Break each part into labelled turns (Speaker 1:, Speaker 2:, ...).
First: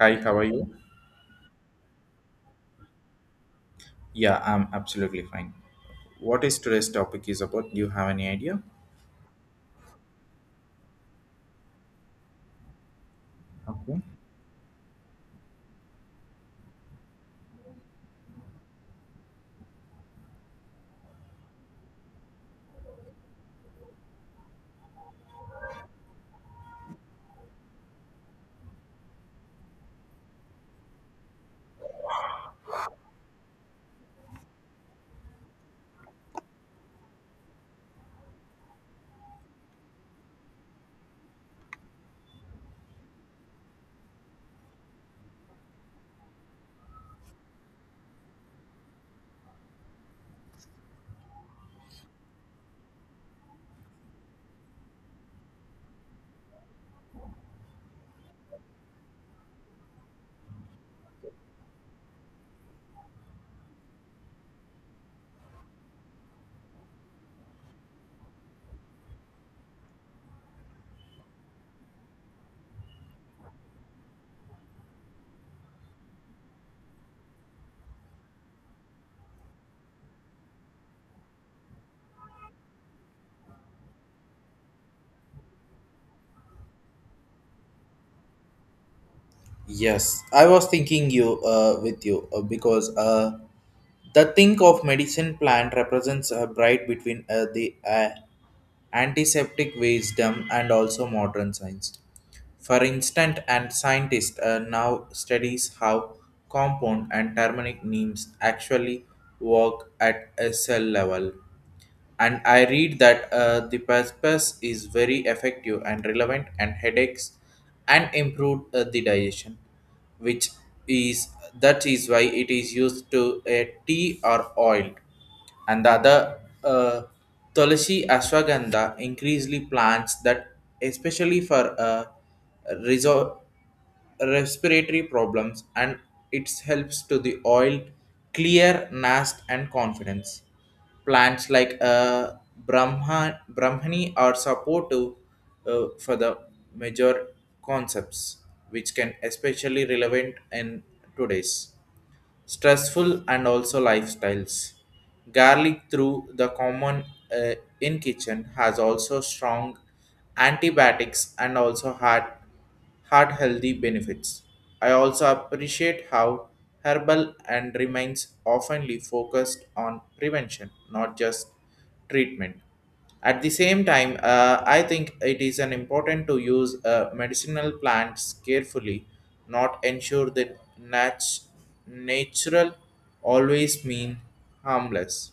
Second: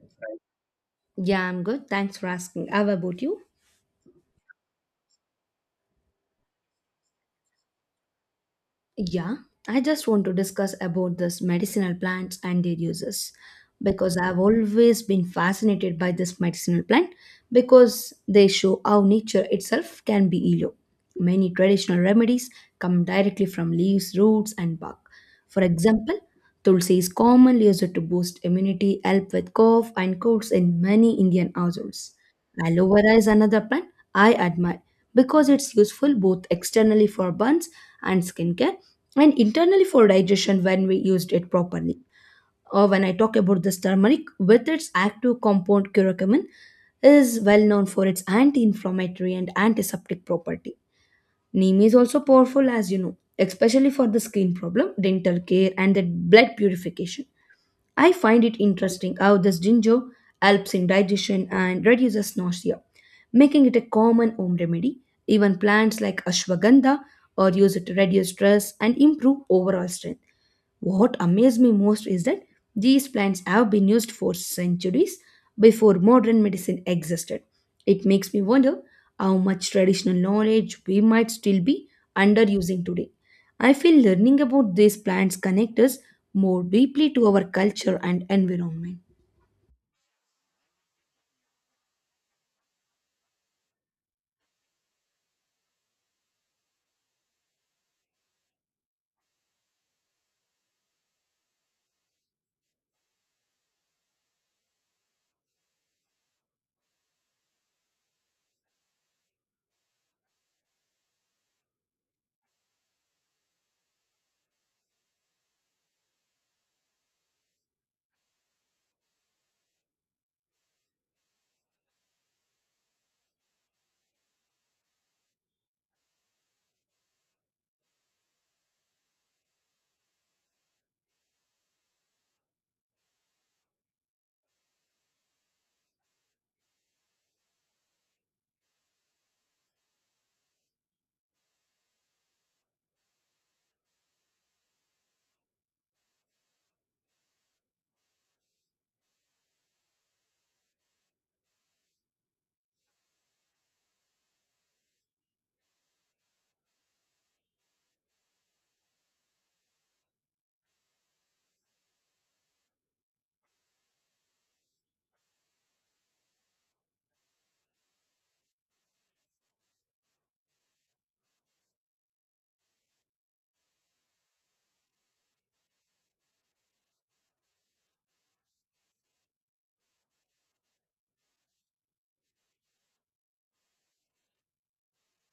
Speaker 1: Hi, how are you?
Speaker 2: Yeah, I'm good. Thanks for asking. How about you?
Speaker 1: Yeah, I'm absolutely fine. What is today's topic is about? Do you have any idea?
Speaker 2: Yeah, I just want to discuss about this medicinal plants and their uses
Speaker 1: Okay.
Speaker 2: because I've always been fascinated by this medicinal plant because they show how nature itself can be healer. Many traditional remedies come directly from leaves, roots, and bark. For example, tulsi is commonly used to boost immunity, help with cough and colds in many Indian households. Aloe vera is another plant I admire because it's useful both externally for burns and skincare and internally for digestion when we used it properly. Or when I talk about this turmeric with its active compound curcumin is well known for its anti-inflammatory and antiseptic property. Neem is also powerful as you know, especially for the skin problem, dental care and the blood purification. I find it interesting how this ginger helps in digestion and reduces nausea, making it a common home remedy. Even plants like ashwagandha are used to reduce stress and improve overall strength. What amazed me most is that these plants have been used for centuries before modern medicine existed. It makes me wonder how much traditional knowledge we might still be underusing today. I feel learning about these plants connect us more deeply to our culture and environment.
Speaker 1: Yes, I was thinking you with you because the think of medicine plant represents a bright between the antiseptic wisdom and also modern science. For instance, and scientists now studies how compound and turmeric neems actually work at a cell level, and I read that the purpose is very effective and relevant and headaches and improve the digestion, which is that is why it is used to a tea or oil, and the other tulsi ashwagandha increasingly plants that especially for resort respiratory problems, and it helps to the oil clear nast and confidence plants like brahmani are supportive for the major concepts which can especially relevant in today's stressful and also lifestyles. Garlic through the common uh, in kitchen has also strong antibiotics and also heart healthy benefits. I also appreciate how herbal and remains oftenly focused on prevention, not just treatment. At the same time, I think it is an important to use medicinal plants carefully, not ensure that natural always mean harmless.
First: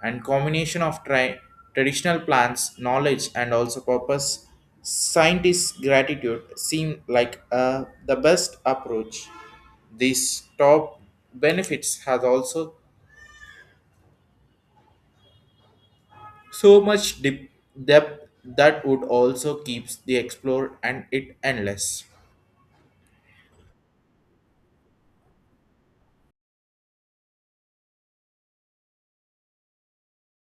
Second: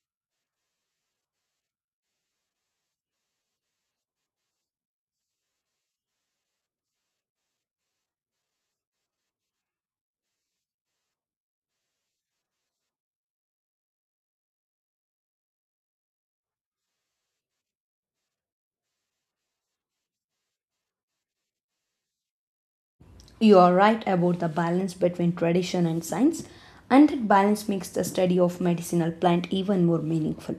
Speaker 1: And combination of traditional plants knowledge and also purpose scientists gratitude seem like the best approach. These top benefits has also so much deep depth that would also keeps the explore and it endless.
Speaker 2: You are right about the balance between tradition and science, and that balance makes the study of medicinal plant even more meaningful.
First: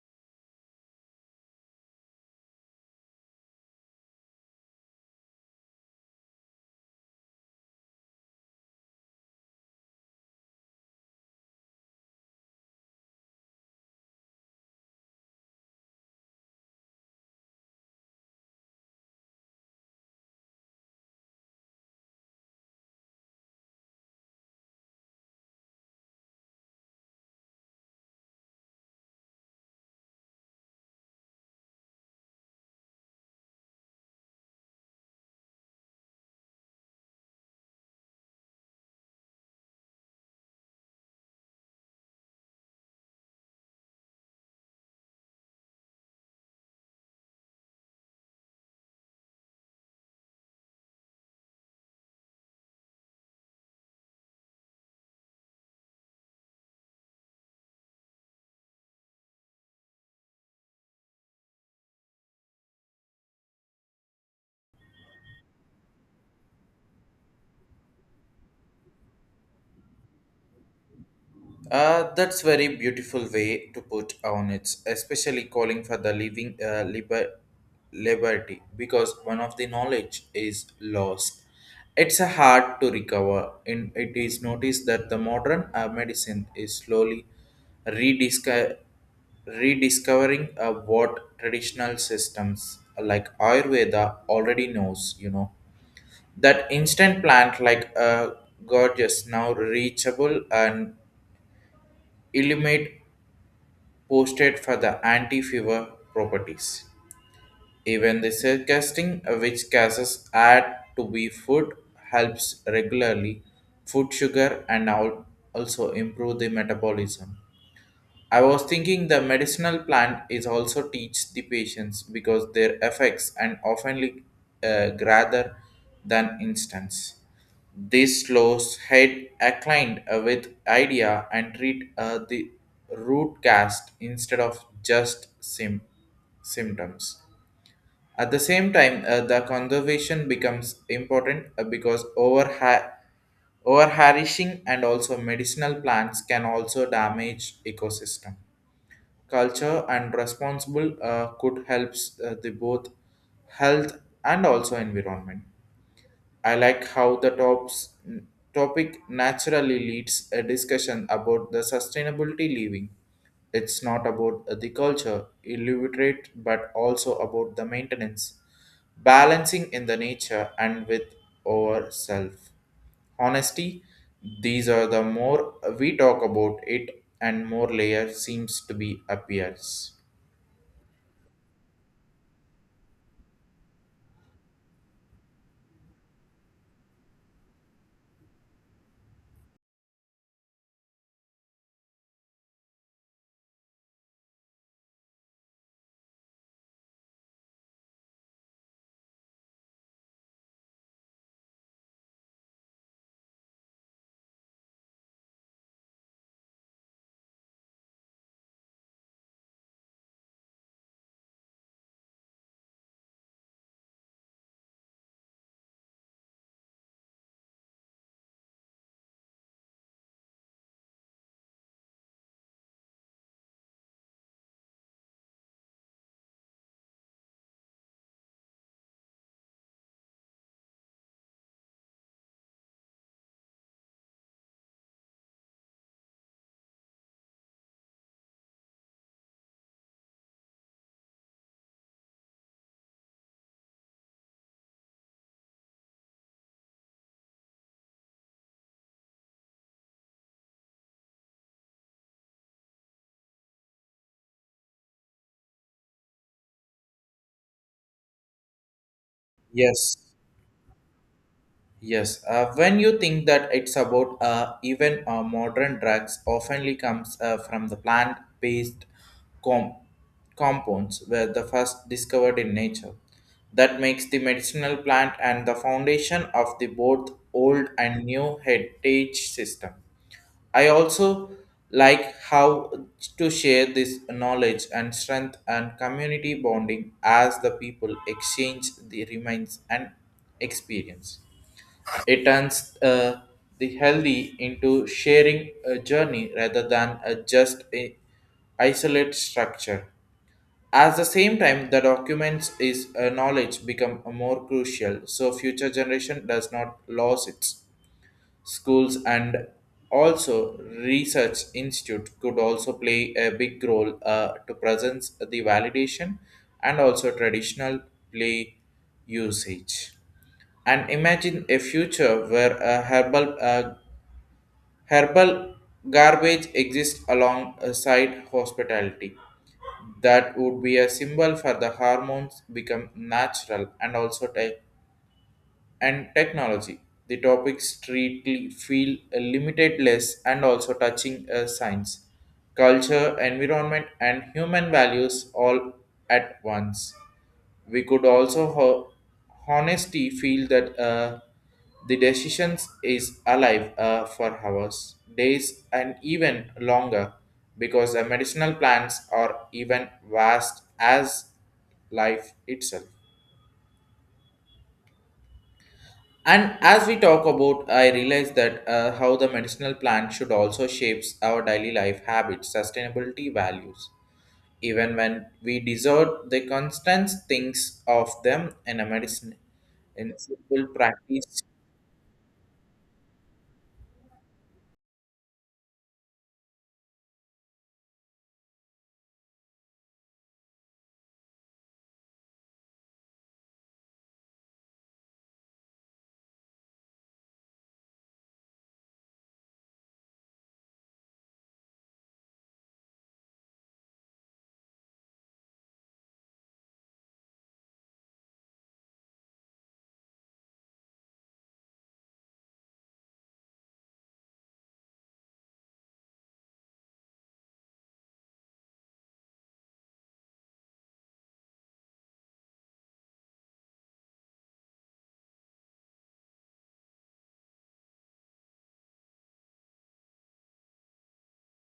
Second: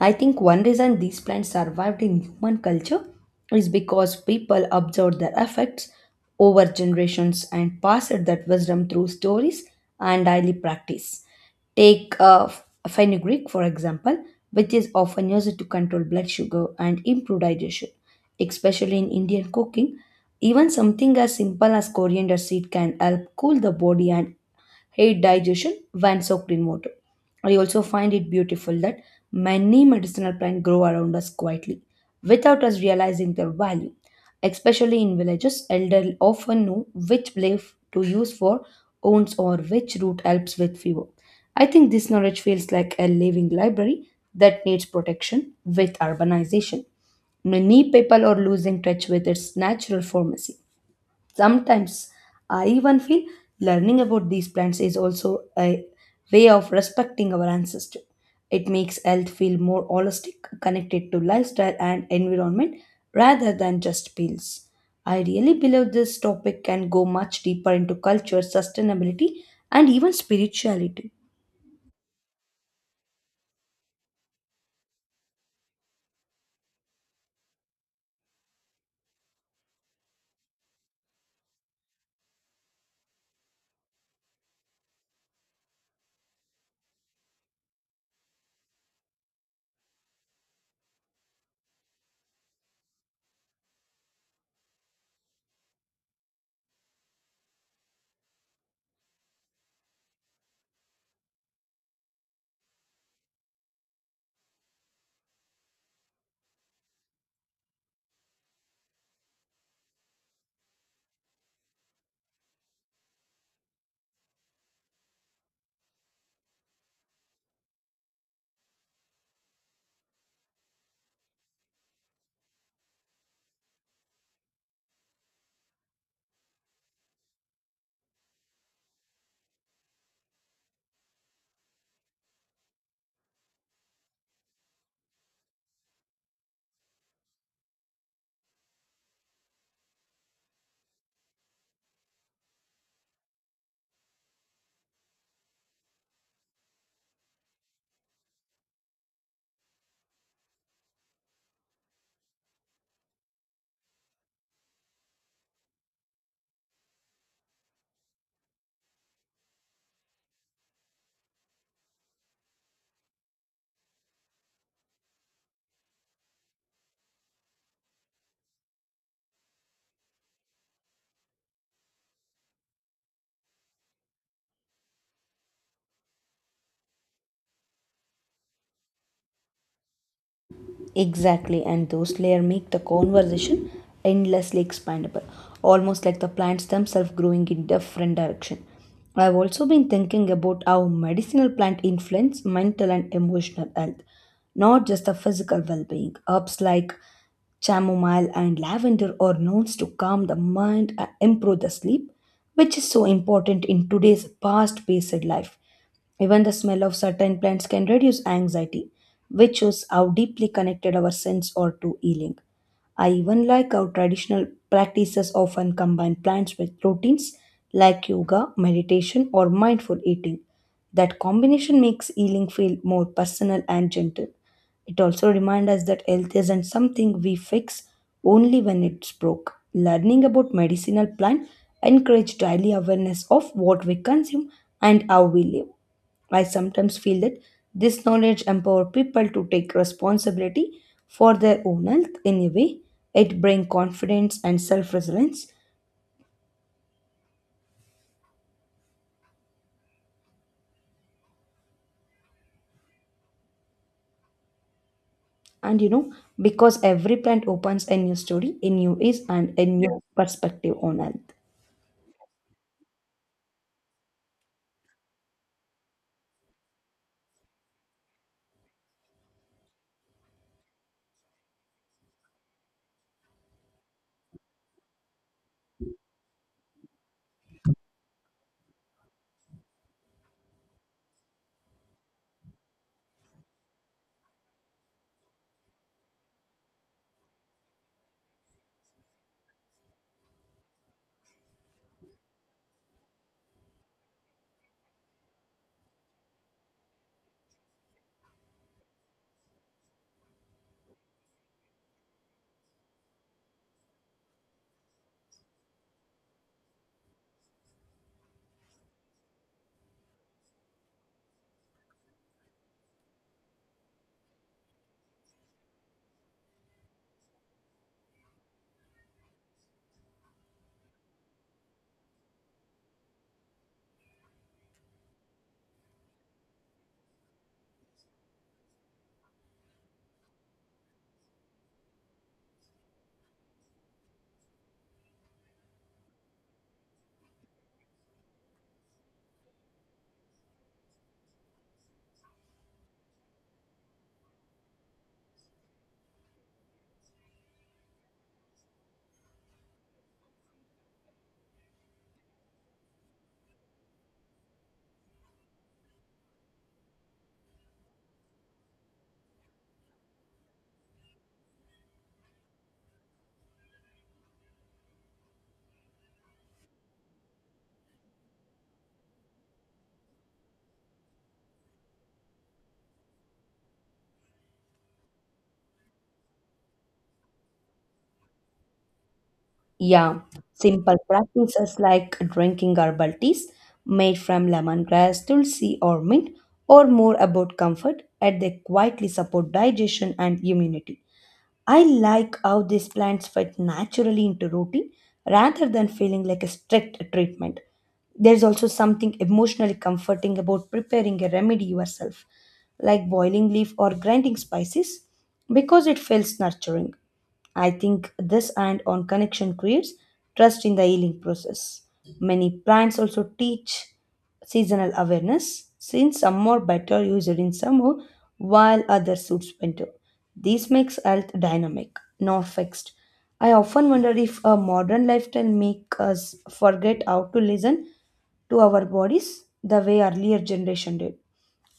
Speaker 2: I think one reason these plants survived in human culture is because people observed their effects over generations and passed that wisdom through stories and daily practice. Take fenugreek, for example, which is often used to control blood sugar and improve digestion, especially in Indian cooking. Even something as simple as coriander seed can help cool the body and aid digestion when soaked in water. I also find it beautiful that many medicinal plants grow around us quietly without us realizing their value. Especially in villages, elders often know which leaf to use for wounds or which root helps with fever. I think this knowledge feels like a living library that needs protection with urbanization. Many people are losing touch with its natural pharmacy. Sometimes I even feel learning about these plants is also a way of respecting our ancestors. It makes health feel more holistic, connected to lifestyle and environment rather than just pills. I really believe this topic can go much deeper into culture, sustainability, and even spirituality.
Speaker 1: That's very beautiful way to put on it, especially calling for the living liberty, because one of the knowledge is lost. It's a hard to recover, and it is noticed that the modern medicine is slowly redisco- rediscovering what traditional systems like Ayurveda already knows. That instant plant, like a gorgeous now reachable and illuminate posted for the anti-fever properties. Even the circasting, which gases add to be food, helps regularly food sugar and also improve the metabolism. I was thinking the medicinal plant is also teach the patients because their effects and often rather than instance. This slows head acclined with idea and treat the root cast instead of just symptoms. At the same time, the conservation becomes important because over harvesting and also medicinal plants can also damage ecosystem culture and responsible could help the both health and also environment. I like how the tops topic naturally leads a discussion about the sustainability living. It's not about the culture illiterate but also about the maintenance balancing in the nature and with our self honesty. These are the more we talk about it, and more layer seems to be appears.
Speaker 2: Exactly, and those layers make the conversation endlessly expandable, almost like the plants themselves growing in different direction. I've also been thinking about how medicinal plant influence mental and emotional health, not just the physical well-being. Herbs like chamomile and lavender are known to calm the mind and improve the sleep, which is so important in today's fast-paced life. Even the smell of certain plants can reduce anxiety, which shows how deeply connected our sense are to healing. I even like how traditional practices often combine plants with routines like yoga, meditation, or mindful eating. That combination makes healing feel more personal and gentle. It also reminds us that health isn't something we fix only when it's broke. Learning about medicinal plant encourage daily awareness of what we consume and how we live. I sometimes feel that this knowledge empowers people to take responsibility for their own health in a way. It brings confidence and self resilience. And you know, because every plant opens a new story, a new is, and a
Speaker 1: Yes,
Speaker 2: new perspective on health.
Speaker 1: yes. When you think that it's about even modern drugs, oftenly comes from the plant-based com- compounds were the first discovered in nature. That makes the medicinal plant and the foundation of the both old and new heritage system. I also like how to share this knowledge and strength and community bonding as the people exchange the remains and experience. It turns the healthy into sharing a journey rather than a just a isolate structure. At the same time, the documents is knowledge become more crucial, so future generation does not lose it. Schools and also research institute could also play a big role to present the validation and also traditional play usage, and imagine a future where a herbal herbal garbage exists alongside hospitality. That would be a symbol for the hormones become natural and also and technology. The topics treat feel limitless and also touching science, culture, environment, and human values all at once. We could also honesty feel that the decisions is alive for hours, days, and even longer because the medicinal plants are even vast as life itself. And as we talk about, I realize that how the medicinal plant should also shapes our daily life habits, sustainability values. Even when we deserve the constant things of them in a medicine, in
Speaker 2: Yeah,
Speaker 1: simple
Speaker 2: simple
Speaker 1: practice.
Speaker 2: practices like drinking herbal teas made from lemongrass, tulsi, or mint, or more about comfort, and they quietly support digestion and immunity. I like how these plants fit naturally into routine rather than feeling like a strict treatment. There's also something emotionally comforting about preparing a remedy yourself, like boiling leaf or grinding spices, because it feels nurturing. I think this and on connection creates trust in the healing process. Many plants also teach seasonal awareness since some are better used in summer while others suits winter. This makes health dynamic, not fixed. I often wonder if a modern lifestyle makes us forget how to listen to our bodies the way earlier generation did.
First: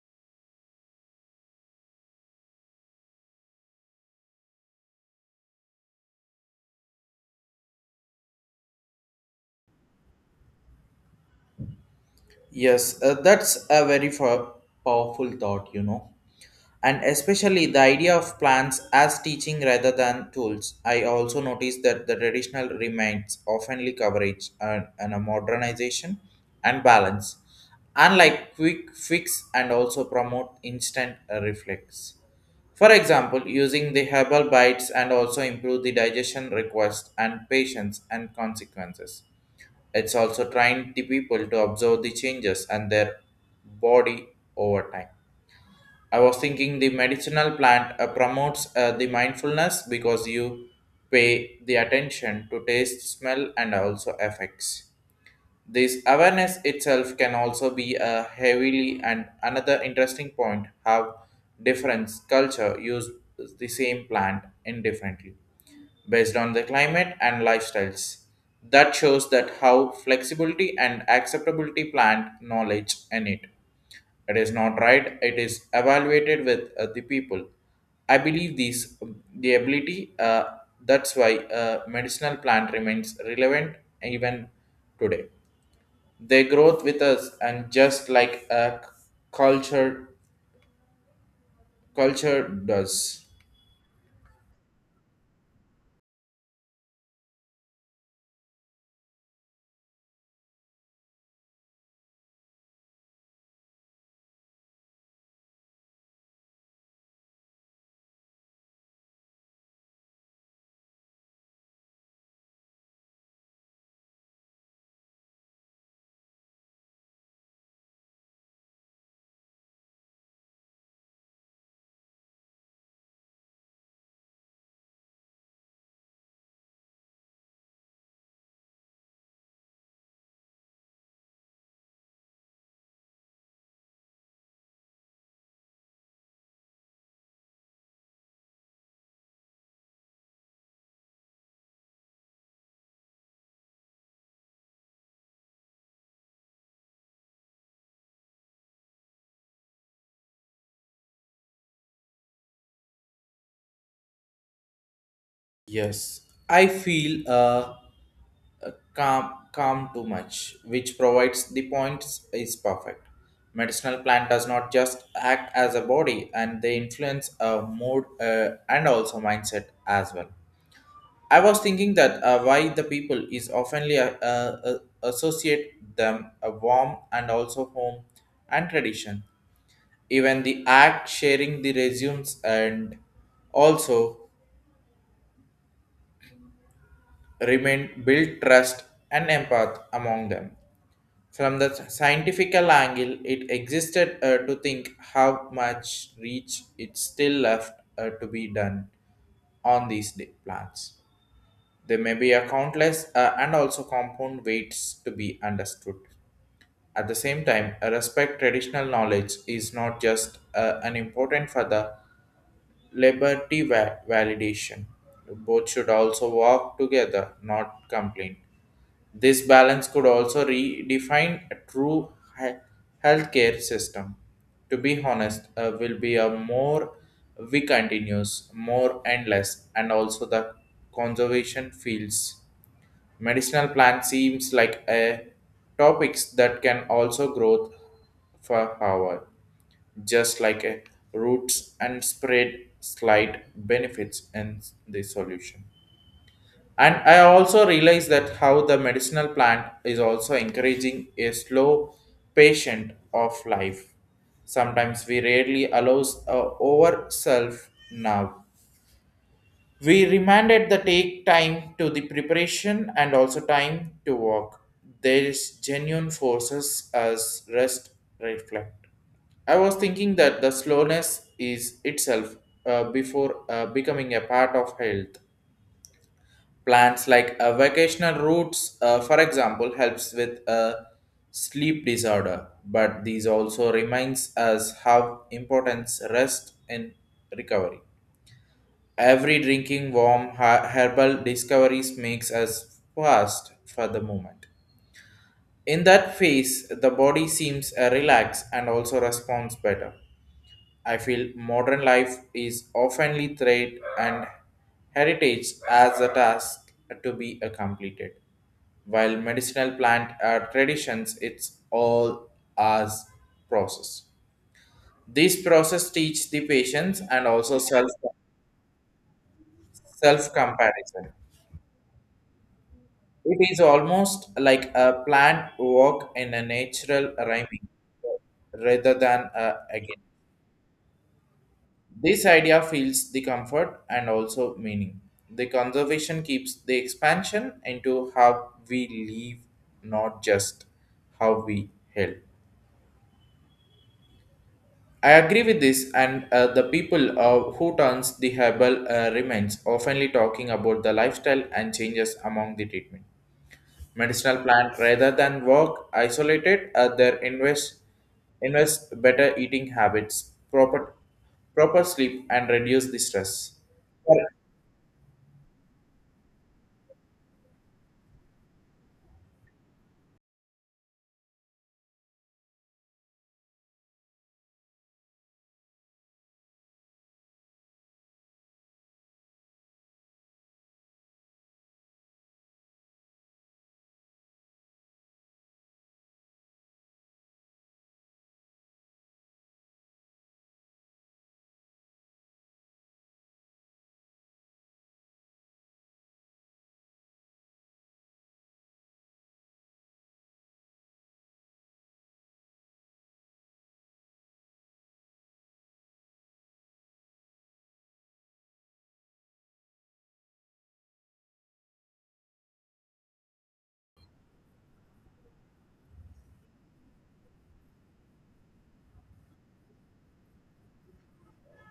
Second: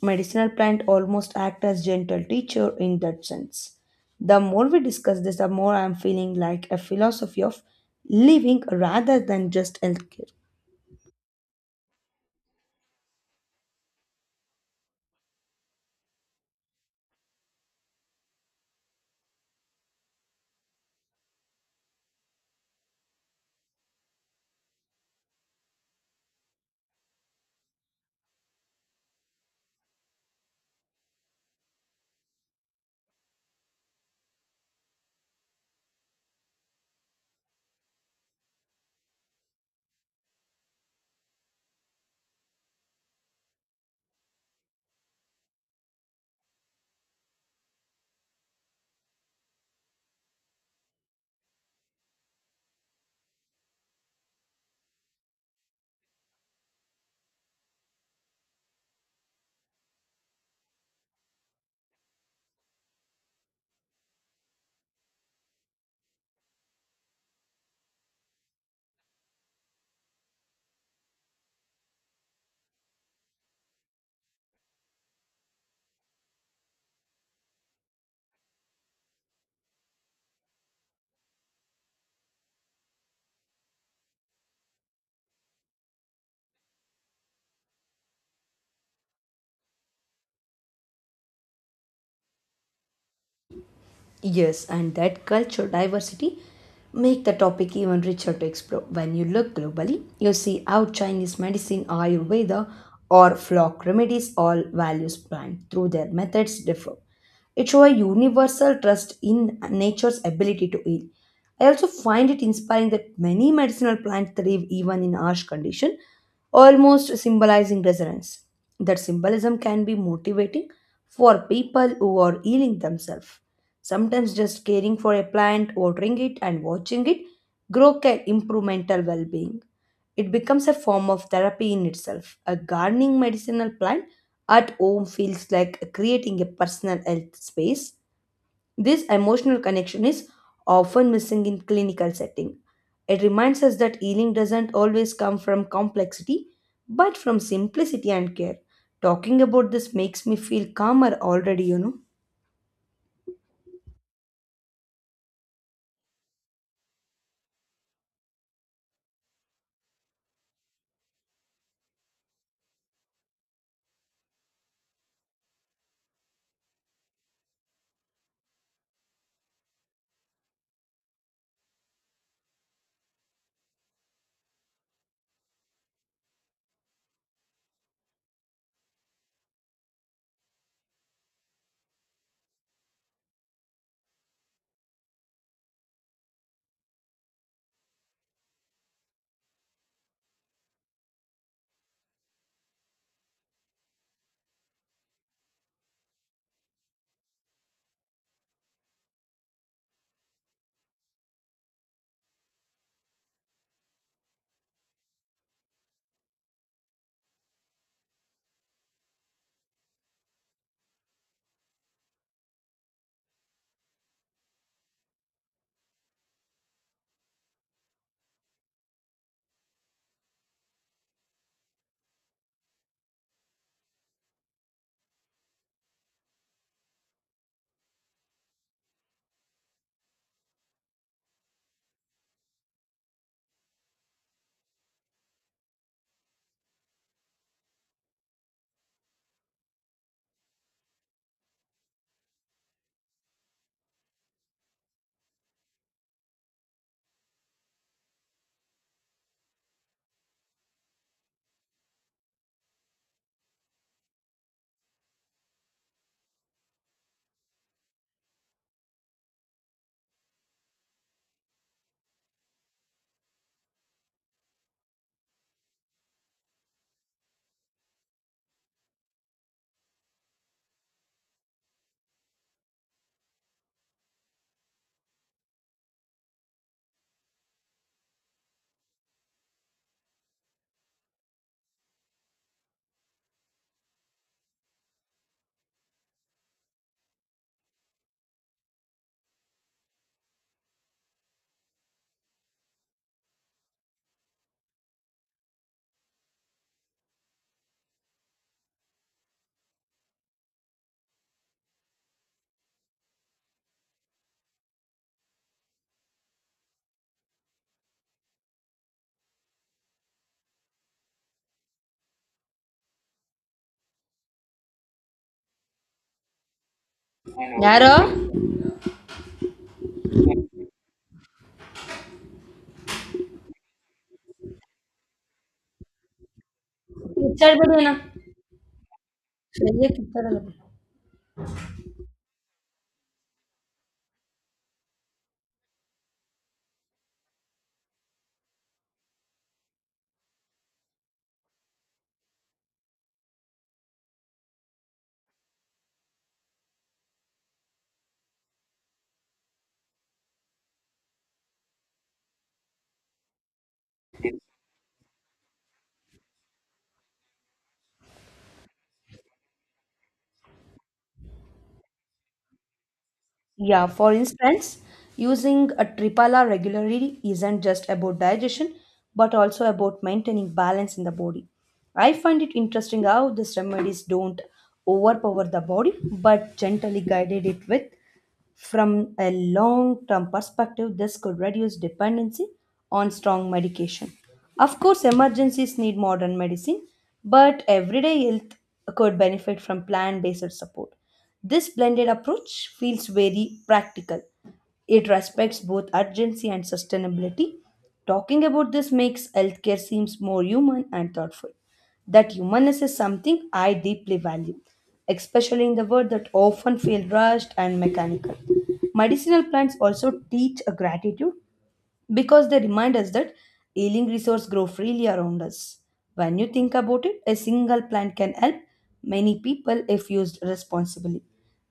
Speaker 2: Medicinal plant almost act as gentle teacher in that sense. The more we discuss this, the more I'm feeling like a philosophy of living rather than just healthcare.
Speaker 1: Yes, that's a very powerful thought. And especially the idea of plants as teaching rather than tools. I also noticed that the traditional remains oftenly coverage and a modernization and balance, unlike quick fix and also promote instant reflex. For example, using the herbal bites and also improve the digestion request and patience and consequences. It's also trying the people to observe the changes and their body over time. I was thinking the medicinal plant promotes the mindfulness because you pay the attention to taste, smell, and also effects. This awareness itself can also be a heavily and another interesting point how different culture use the same plant indifferently based on the climate and lifestyles. That shows that how flexibility and acceptability plant knowledge in it. It is not right, it is evaluated with the people. I believe these the ability that's why medicinal plant remains relevant even today. They grow with us, and just like a culture culture does.
Speaker 2: Yes, and that culture diversity make the topic even richer to explore. When you look globally, you see how Chinese medicine, Ayurveda, or flock remedies all values plant through their methods differ. It shows a universal trust in nature's ability to heal. I also find it inspiring that many medicinal plants thrive even in harsh condition, almost symbolizing resilience. That symbolism can be motivating for people who are healing themselves. Sometimes just caring for a plant, watering it, and watching it grow can improve mental well being. It becomes a form of therapy in itself. A gardening medicinal plant at home feels like creating a personal health space. This emotional connection is often missing in clinical setting. It reminds us that healing doesn't always come from complexity, but from simplicity and care. Talking about this makes me feel calmer already, you know.
Speaker 1: Yes, I feel calm too much, which provides the points is perfect. Medicinal plant does not just act as a body, and they influence a mood and also mindset as well. I was thinking that why the people is oftenly associate them a warm and also home and tradition, even the act sharing the resumes and also remain build trust and empath among them. From the scientific angle it existed to think how much reach it still left to be done on these day- plans. There may be a countless and also compound weights to be understood. At the same time a respect traditional knowledge is not just an important for the liberty validation. Both should also walk together, not complain. This balance could also redefine a true he- healthcare system. To be honest, will be a more we continues, more endless, and also the conservation fields. Medicinal plant seems like a topics that can also growth for Howard, just like a roots and spread slight benefits in the solution. And I also realize that how the medicinal plant is also encouraging a slow patient of life. Sometimes we rarely allows a over self. Now we remanded the take time to the preparation and also time to walk. There is genuine forces as rest reflect. I was thinking that the slowness is itself before becoming a part of health. Plans like vacational routes, for example, helps with a sleep disorder, but these also reminds us how important rest in recovery. Every drinking warm herbal discoveries makes us fast for the moment. In that phase, the body seems relaxed and also responds better. I feel modern life is oftenly threat and heritage as a task to be completed, while medicinal plant traditions it's all as process. This process teach the patients and also self
Speaker 2: ಯಾರೋ
Speaker 1: self comparison. It is almost like a planned walk in a natural rhyming
Speaker 2: ಇಚ್ಚಾಡ್ಬೇಡಿ ಅಣ್ಣ.
Speaker 1: rather than a again. This idea feels the comfort and also meaning. The conservation keeps the expansion into how we live, not just how we help. I agree with this, and the people who turns the herbal remains oftenly talking about the lifestyle and changes among the treatment. Medicinal plant rather than work isolated their invest better eating habits, proper sleep, and reduce the stress.
Speaker 2: Yeah, for
Speaker 1: Well,
Speaker 2: instance, using a Tripala regularly isn't just about digestion, but also about maintaining balance in the body. I find it interesting how these remedies don't overpower the body, but gently guided it with. From a long term perspective, this could reduce dependency on strong medication. Of course, emergencies need modern medicine, but everyday health could benefit from plant based support. This blended approach feels very practical. It respects both urgency and sustainability. Talking about this makes healthcare seems more human and thoughtful. That humanness is something I deeply value, especially in the world that often feel rushed and mechanical. Medicinal plants also teach a gratitude because they remind us that healing resources grow freely around us. When you think about it, a single plant can help many people if used responsibly.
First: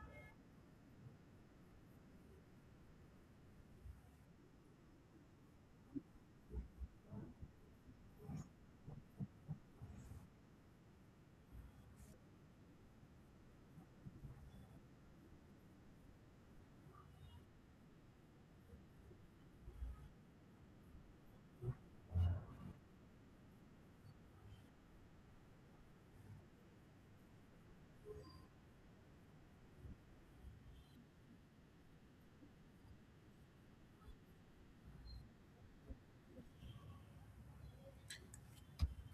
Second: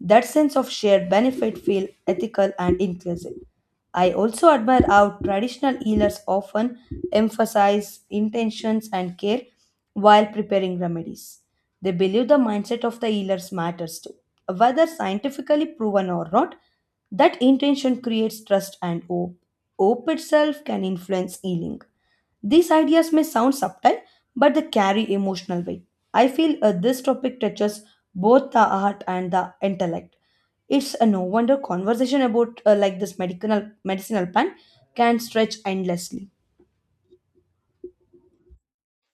Speaker 2: That sense of shared benefit feels ethical and inclusive. I also admire how traditional healers often emphasize intentions and care while preparing remedies. They believe the mindset of the healers matters too. Whether scientifically proven or not, that intention creates trust and hope. Hope itself can influence healing. These ideas may sound subtle, but they carry emotional weight. I feel this topic touches both the heart and the intellect. It's a no wonder conversation about like this medicinal plant can stretch endlessly.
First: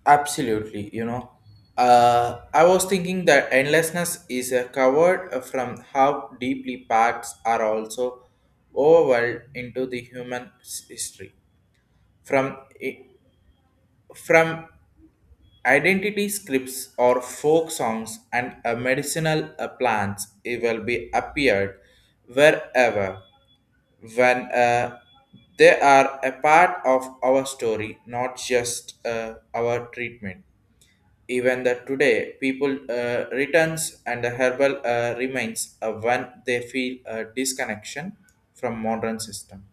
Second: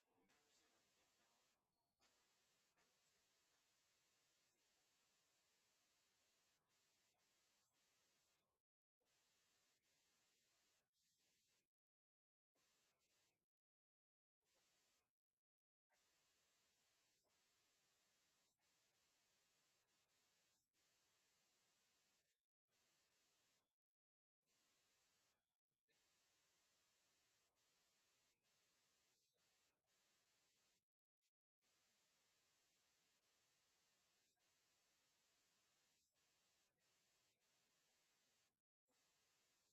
Speaker 1: absolutely, I was thinking that endlessness is covered from how deeply parts are also overwhelmed into the human history, from i- from Identity scripts or folk songs, and medicinal plants it will be appeared wherever when they are a part of our story, not just our treatment. Even the today, people returns and the herbal remains when they feel a disconnection from modern system.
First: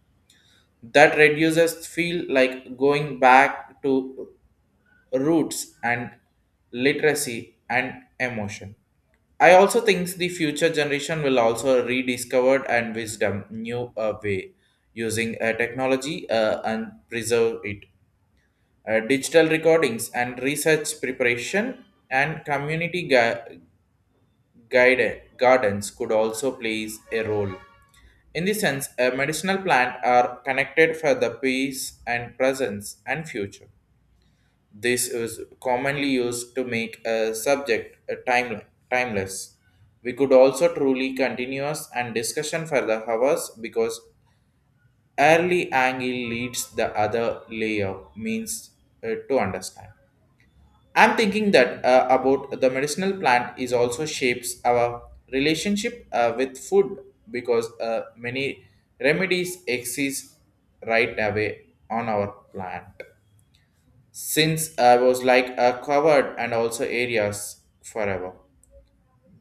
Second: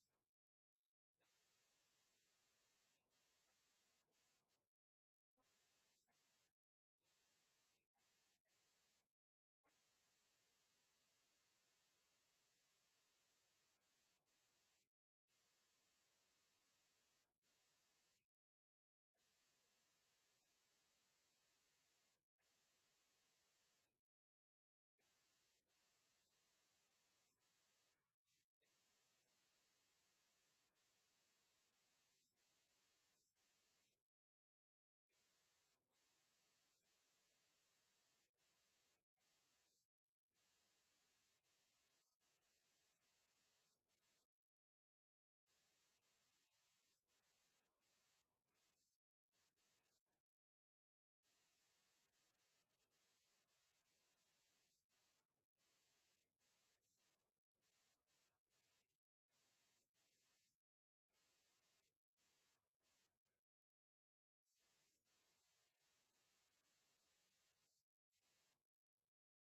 Speaker 1: That reduces feel like going back to roots and literacy and emotion. I also think the future generation will also rediscover and wisdom new way using technology and preserve it. Digital recordings and research preparation and community guide gardens could also plays a role. In this sense, a medicinal plant are connected for the peace and presence and future. This is commonly used to make a subject timeless. We could also truly continuous and discussion for the hours because early angle leads the other layer means to understand. I'm thinking that about the medicinal plant is also shapes our relationship with food because many remedies exist right away on our plant since I was like a covered and also areas forever.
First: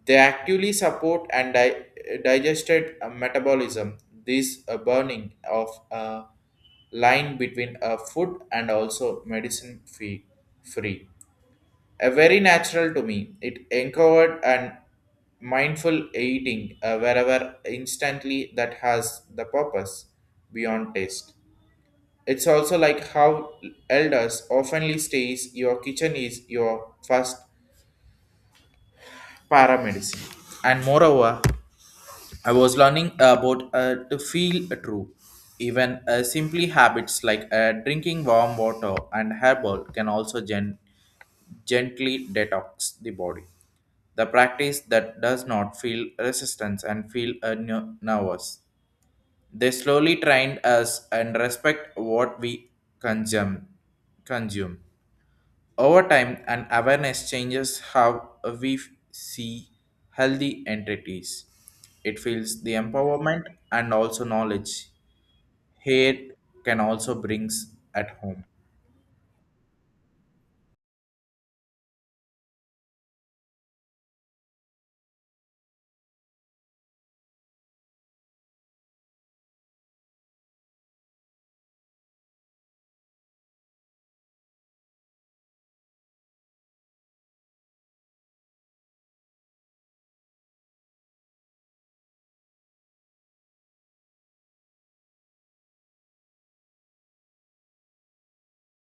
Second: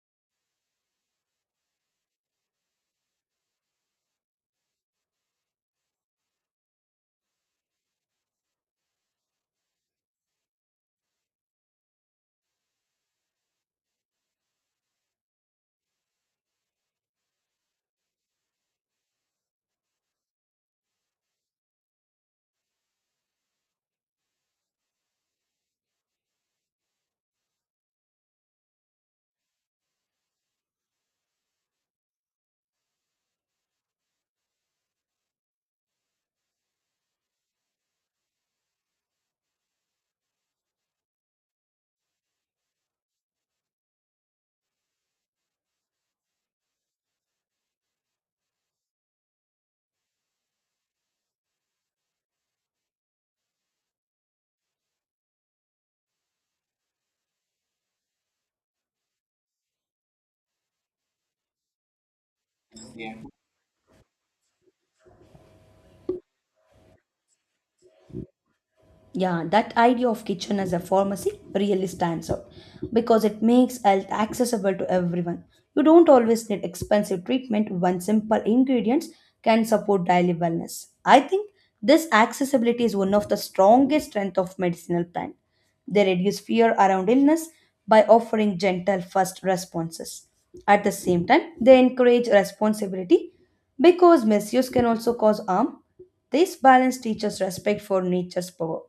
Speaker 1: They actively support and digested metabolism. This burning of a line between a food and also medicine fee free. A very natural to me. It encouraged and mindful eating wherever instantly that has the purpose beyond taste. It's also like how elders oftenly stays your kitchen is your first paramedicine. And moreover, I was learning about to feel true. Even simply habits like drinking warm water and herbal can also gently detox the body. The practice that does not feel resistance and feel nervous. They slowly trained us and respect what we consume. consume. Over time and awareness changes how we see healthy entities. It feels the empowerment and also knowledge. Hate can also brings at home.
Speaker 2: Yeah, that idea of kitchen as a pharmacy really stands out because it makes health accessible to everyone. You don't always need expensive treatment when simple ingredients can support daily wellness. I think this accessibility is one of the strongest strengths of medicinal plant. They reduce fear around illness by offering gentle first responses. At the same time, they encourage responsibility because misuse can also cause harm. This balance teaches respect for nature's power.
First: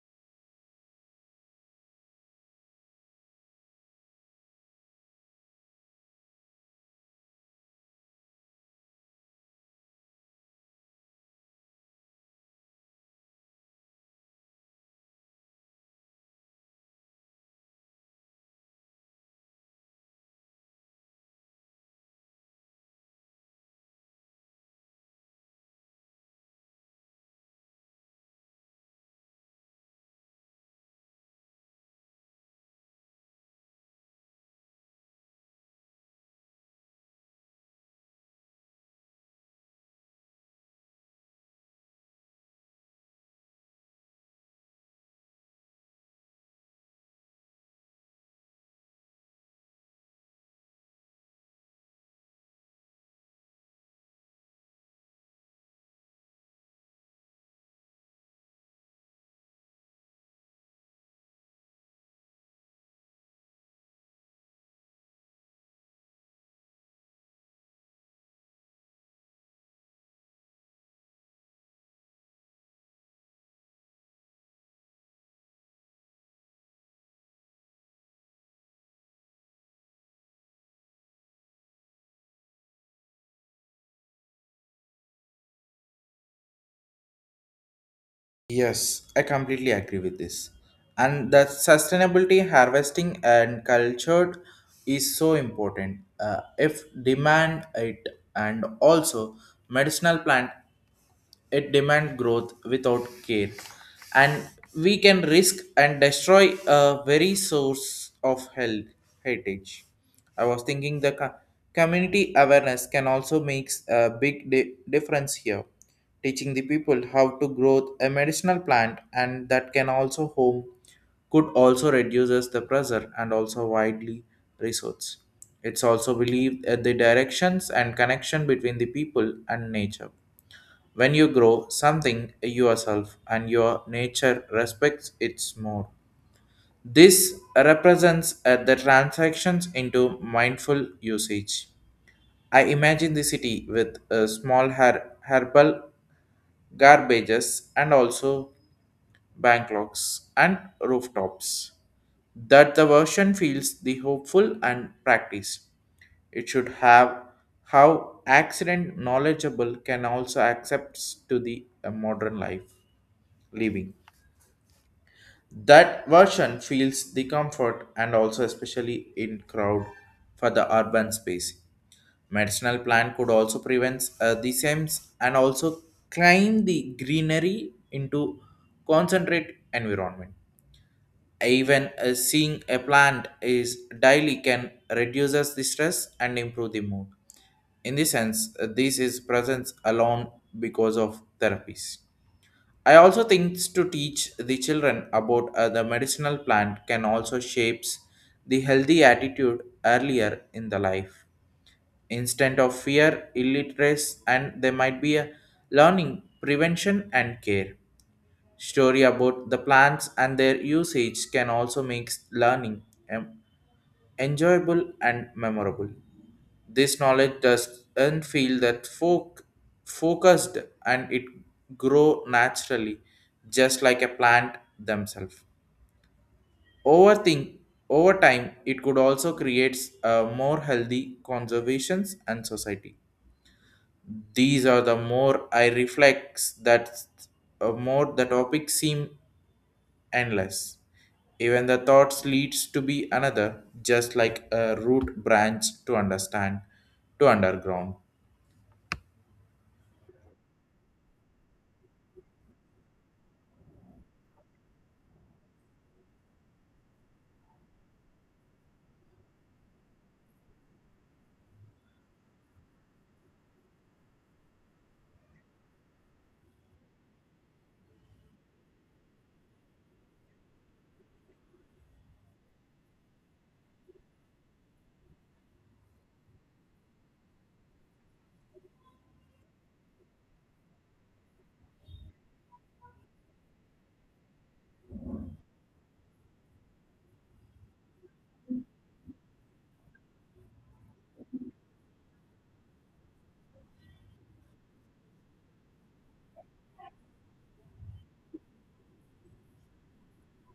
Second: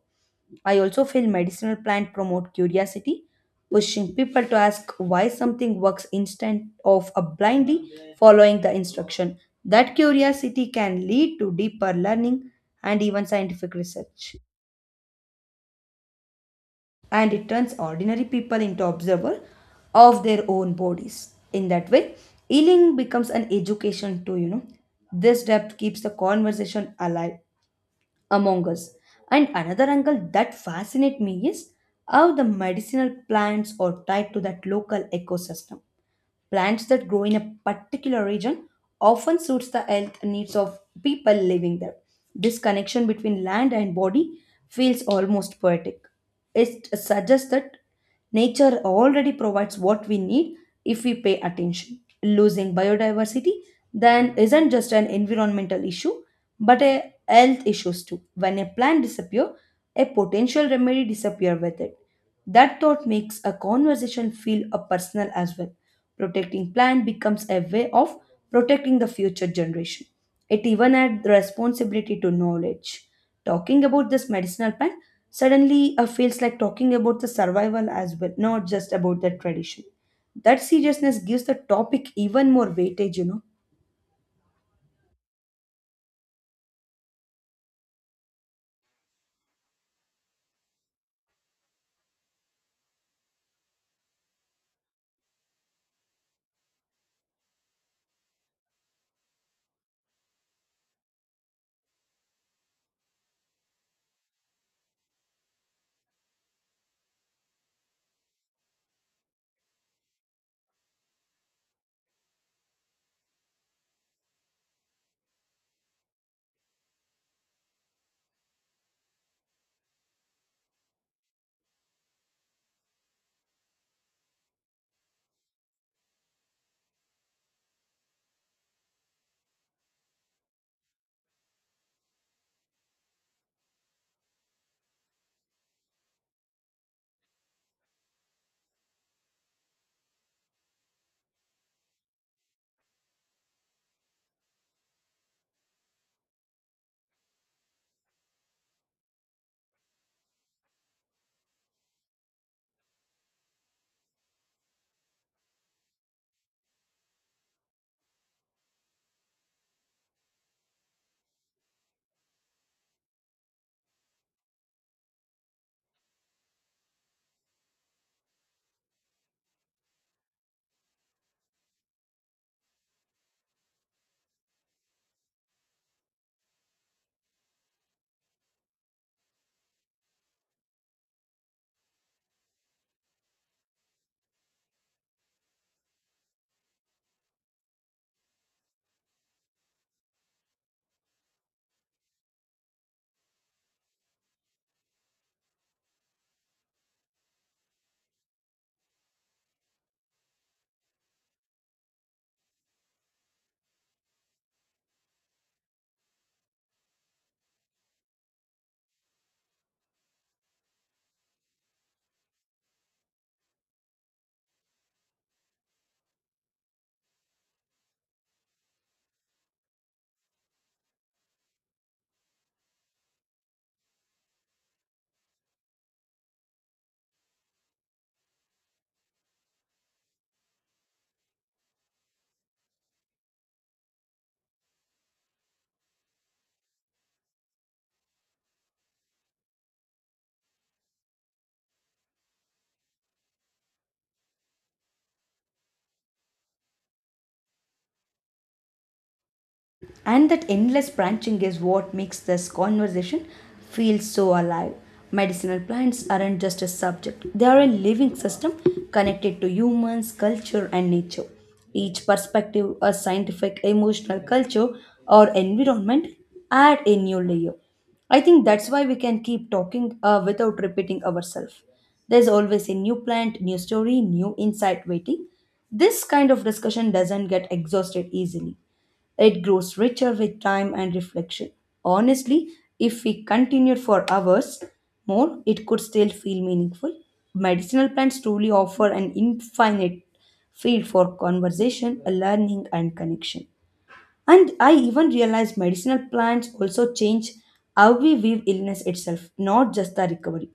Speaker 2: I also feel medicinal plant promote curiosity, pushing people to ask why something works instead of a blindly following the instruction. That curiosity can lead to deeper learning and even scientific research. And it turns ordinary people into observers of their own bodies. In that way, healing becomes an education too, you know. This depth keeps the conversation alive among us. And another angle that fascinates me is how the medicinal plants are tied to that local ecosystem. Plants that grow in a particular region often suits the health needs of people living there. This connection between land and body feels almost poetic. It suggests that nature already provides what we need if we pay attention. Losing biodiversity then isn't just an environmental issue but a health issues too. When a plant disappear, a potential remedy disappear with it. That thought makes a conversation feel a personal as well. Protecting plant becomes a way of protecting the future generation. It even adds the responsibility to knowledge. Talking about this medicinal plant suddenly feels like talking about the survival as well, not just about the tradition. That seriousness gives the topic even more weightage, you know.
Speaker 1: Yes, I completely agree with this. And the sustainability harvesting and cultured is so important. If demand it and also medicinal plant it demand growth without care and we can risk and destroy a very source of health heritage. I was thinking the community awareness can also makes a big difference here, teaching the people how to grow a medicinal plant and that can also home, could also reduces the pressure and also widely resource. It's also believed at the directions and connection between the people and nature when you grow something yourself and your nature respects it more. This represents the transactions into mindful usage. I imagine the city with small herbal garbages and also bank locks and rooftops. That the version feels the hopeful and practice. It should have how accident knowledgeable can also accepts to the modern life. Living. That version feels the comfort and also especially in crowd for the urban space. Medicinal plant could also prevent the sems and also climb the greenery into concentrate environment. Even seeing a plant is daily can reduces the stress and improve the mood. In this sense, this is presence alone because of therapies. I also think to teach the children about the medicinal plant can also shapes the healthy attitude earlier in the life. Instead of fear, illiteracy, and there might be a learning, prevention, and care. Story about the plants and their usage can also make learning um, enjoyable and memorable. This knowledge doesn't feel that focused and it grow naturally, just like a plant themselves. Overthink Over time, it could also creates a more healthy conservations and society. These are the more I reflects that more the topic seem endless. Even the thoughts leads to be another, just like a root branch to understand to underground.
Speaker 2: And that endless branching is what makes this conversation feel so alive. Medicinal plants aren't just a subject, they are a living system connected to humans, culture, and nature. Each perspective, a scientific, emotional, culture, or environment, add a new layer. I think that's why we can keep talking without repeating ourselves. There's always a new plant, new story, new insight waiting. This kind of discussion doesn't get exhausted easily. It grows richer with time and reflection. Honestly, if we continued for hours more, it could still feel meaningful. Medicinal plants truly offer an infinite field for conversation, learning, and connection. And I even realized medicinal plants also change how we view illness itself, not just the recovery.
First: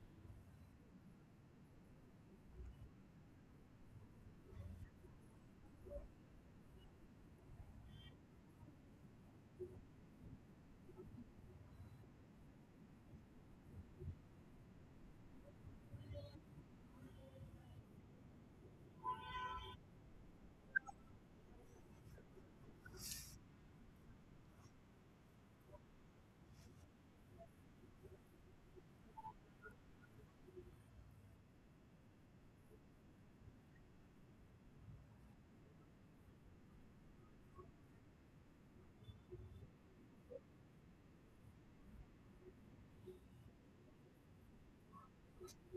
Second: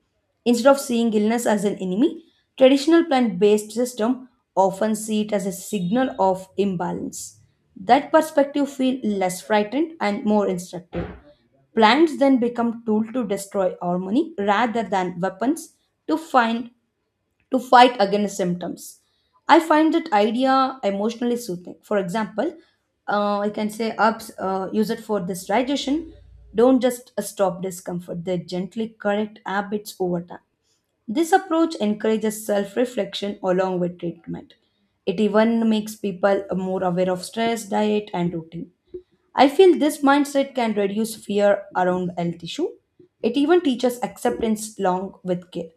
Speaker 2: Instead of seeing illness as an enemy, traditional plant-based system often see it as a signal of imbalance. That perspective feel less frightened and more instructive. Plants then become tool to destroy harmony rather than weapons to find to fight against symptoms. I find that idea emotionally soothing. For example, I can say apps use it for this digestion. Don't just stop discomfort; they gently correct habits over time. This approach encourages self reflection along with treatment. It even makes people more aware of stress, diet, and routine. I feel this mindset can reduce fear around health issue. It even teaches acceptance along with care.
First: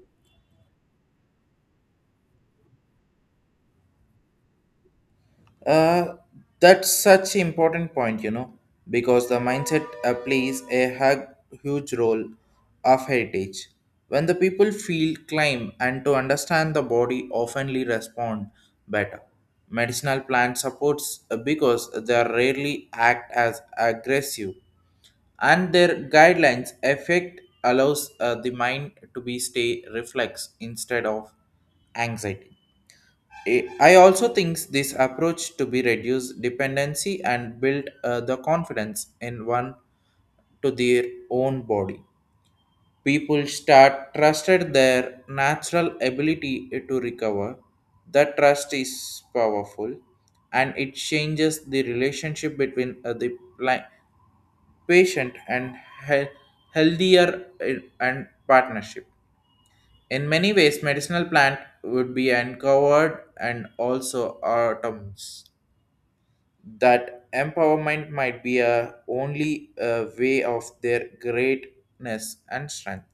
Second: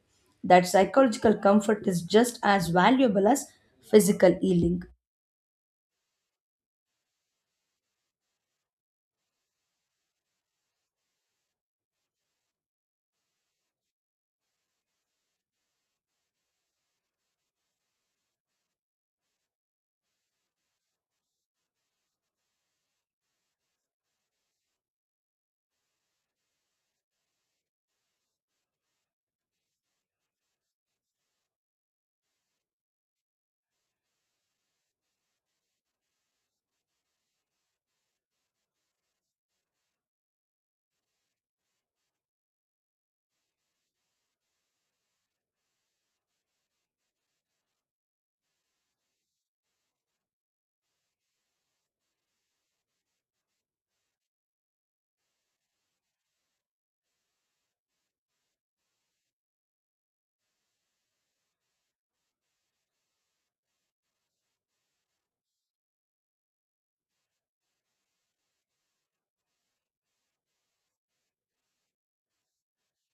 Speaker 2: That psychological comfort is just as valuable as physical healing.
Speaker 1: Uh, that's such important point, you know, because the mindset plays a huge role of heritage. When the people feel climb and to understand the body oftenly respond better. Medicinal plant supports because they are rarely act as aggressive and their guidelines effect allows the mind to be stay reflex instead of anxiety. I also think this approach to be reduce dependency and build the confidence in one to their own body. People start trusted their natural ability to recover. That trust is powerful, and it changes the relationship between the pli- patient and he- healthier and partnership. In many ways, medicinal plant would be uncovered and also atoms. That empowerment might be a only a way of their greatness and strength.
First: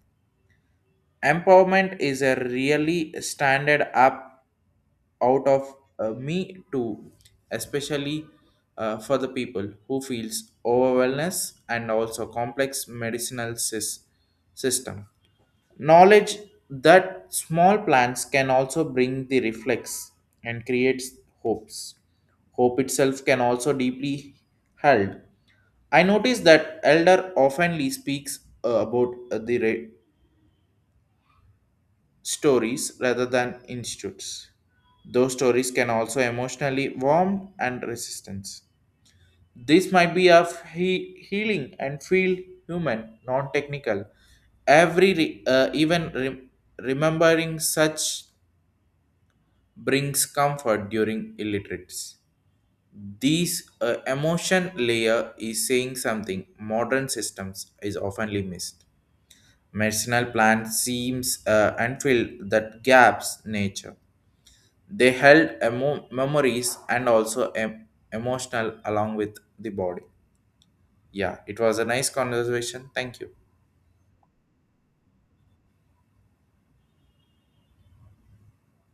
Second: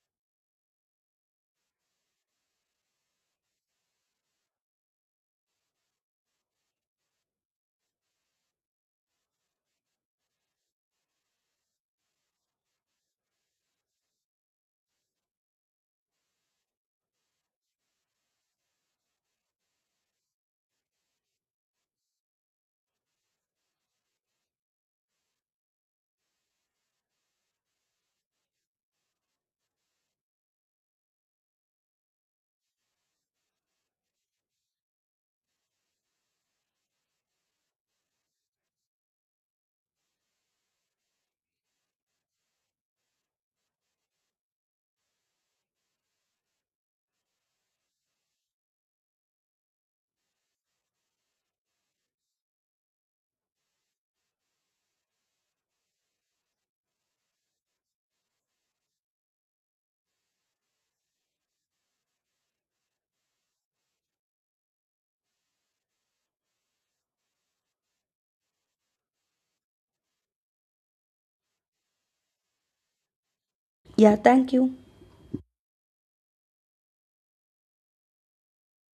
Speaker 1: Empowerment is a really standard up out of me too, especially for the people who feels overwhelmed and also complex medicinal system. Knowledge that small plants can also bring the reflex and creates hopes. Hope itself can also deeply held. I notice that elder oftenly speaks about the stories rather than institutes. Those stories can also emotionally warm and resistance. This might be of healing and feel human, non-technical. Every re- even rem- Remembering such brings comfort during illiterates. These emotion layer is saying something modern systems is oftenly missed. Medicinal plants seems and fill that gaps nature. They held memories and also emotional along with the body. Yeah, it was a nice conversation. Thank you.
Speaker 2: Yeah, thank you.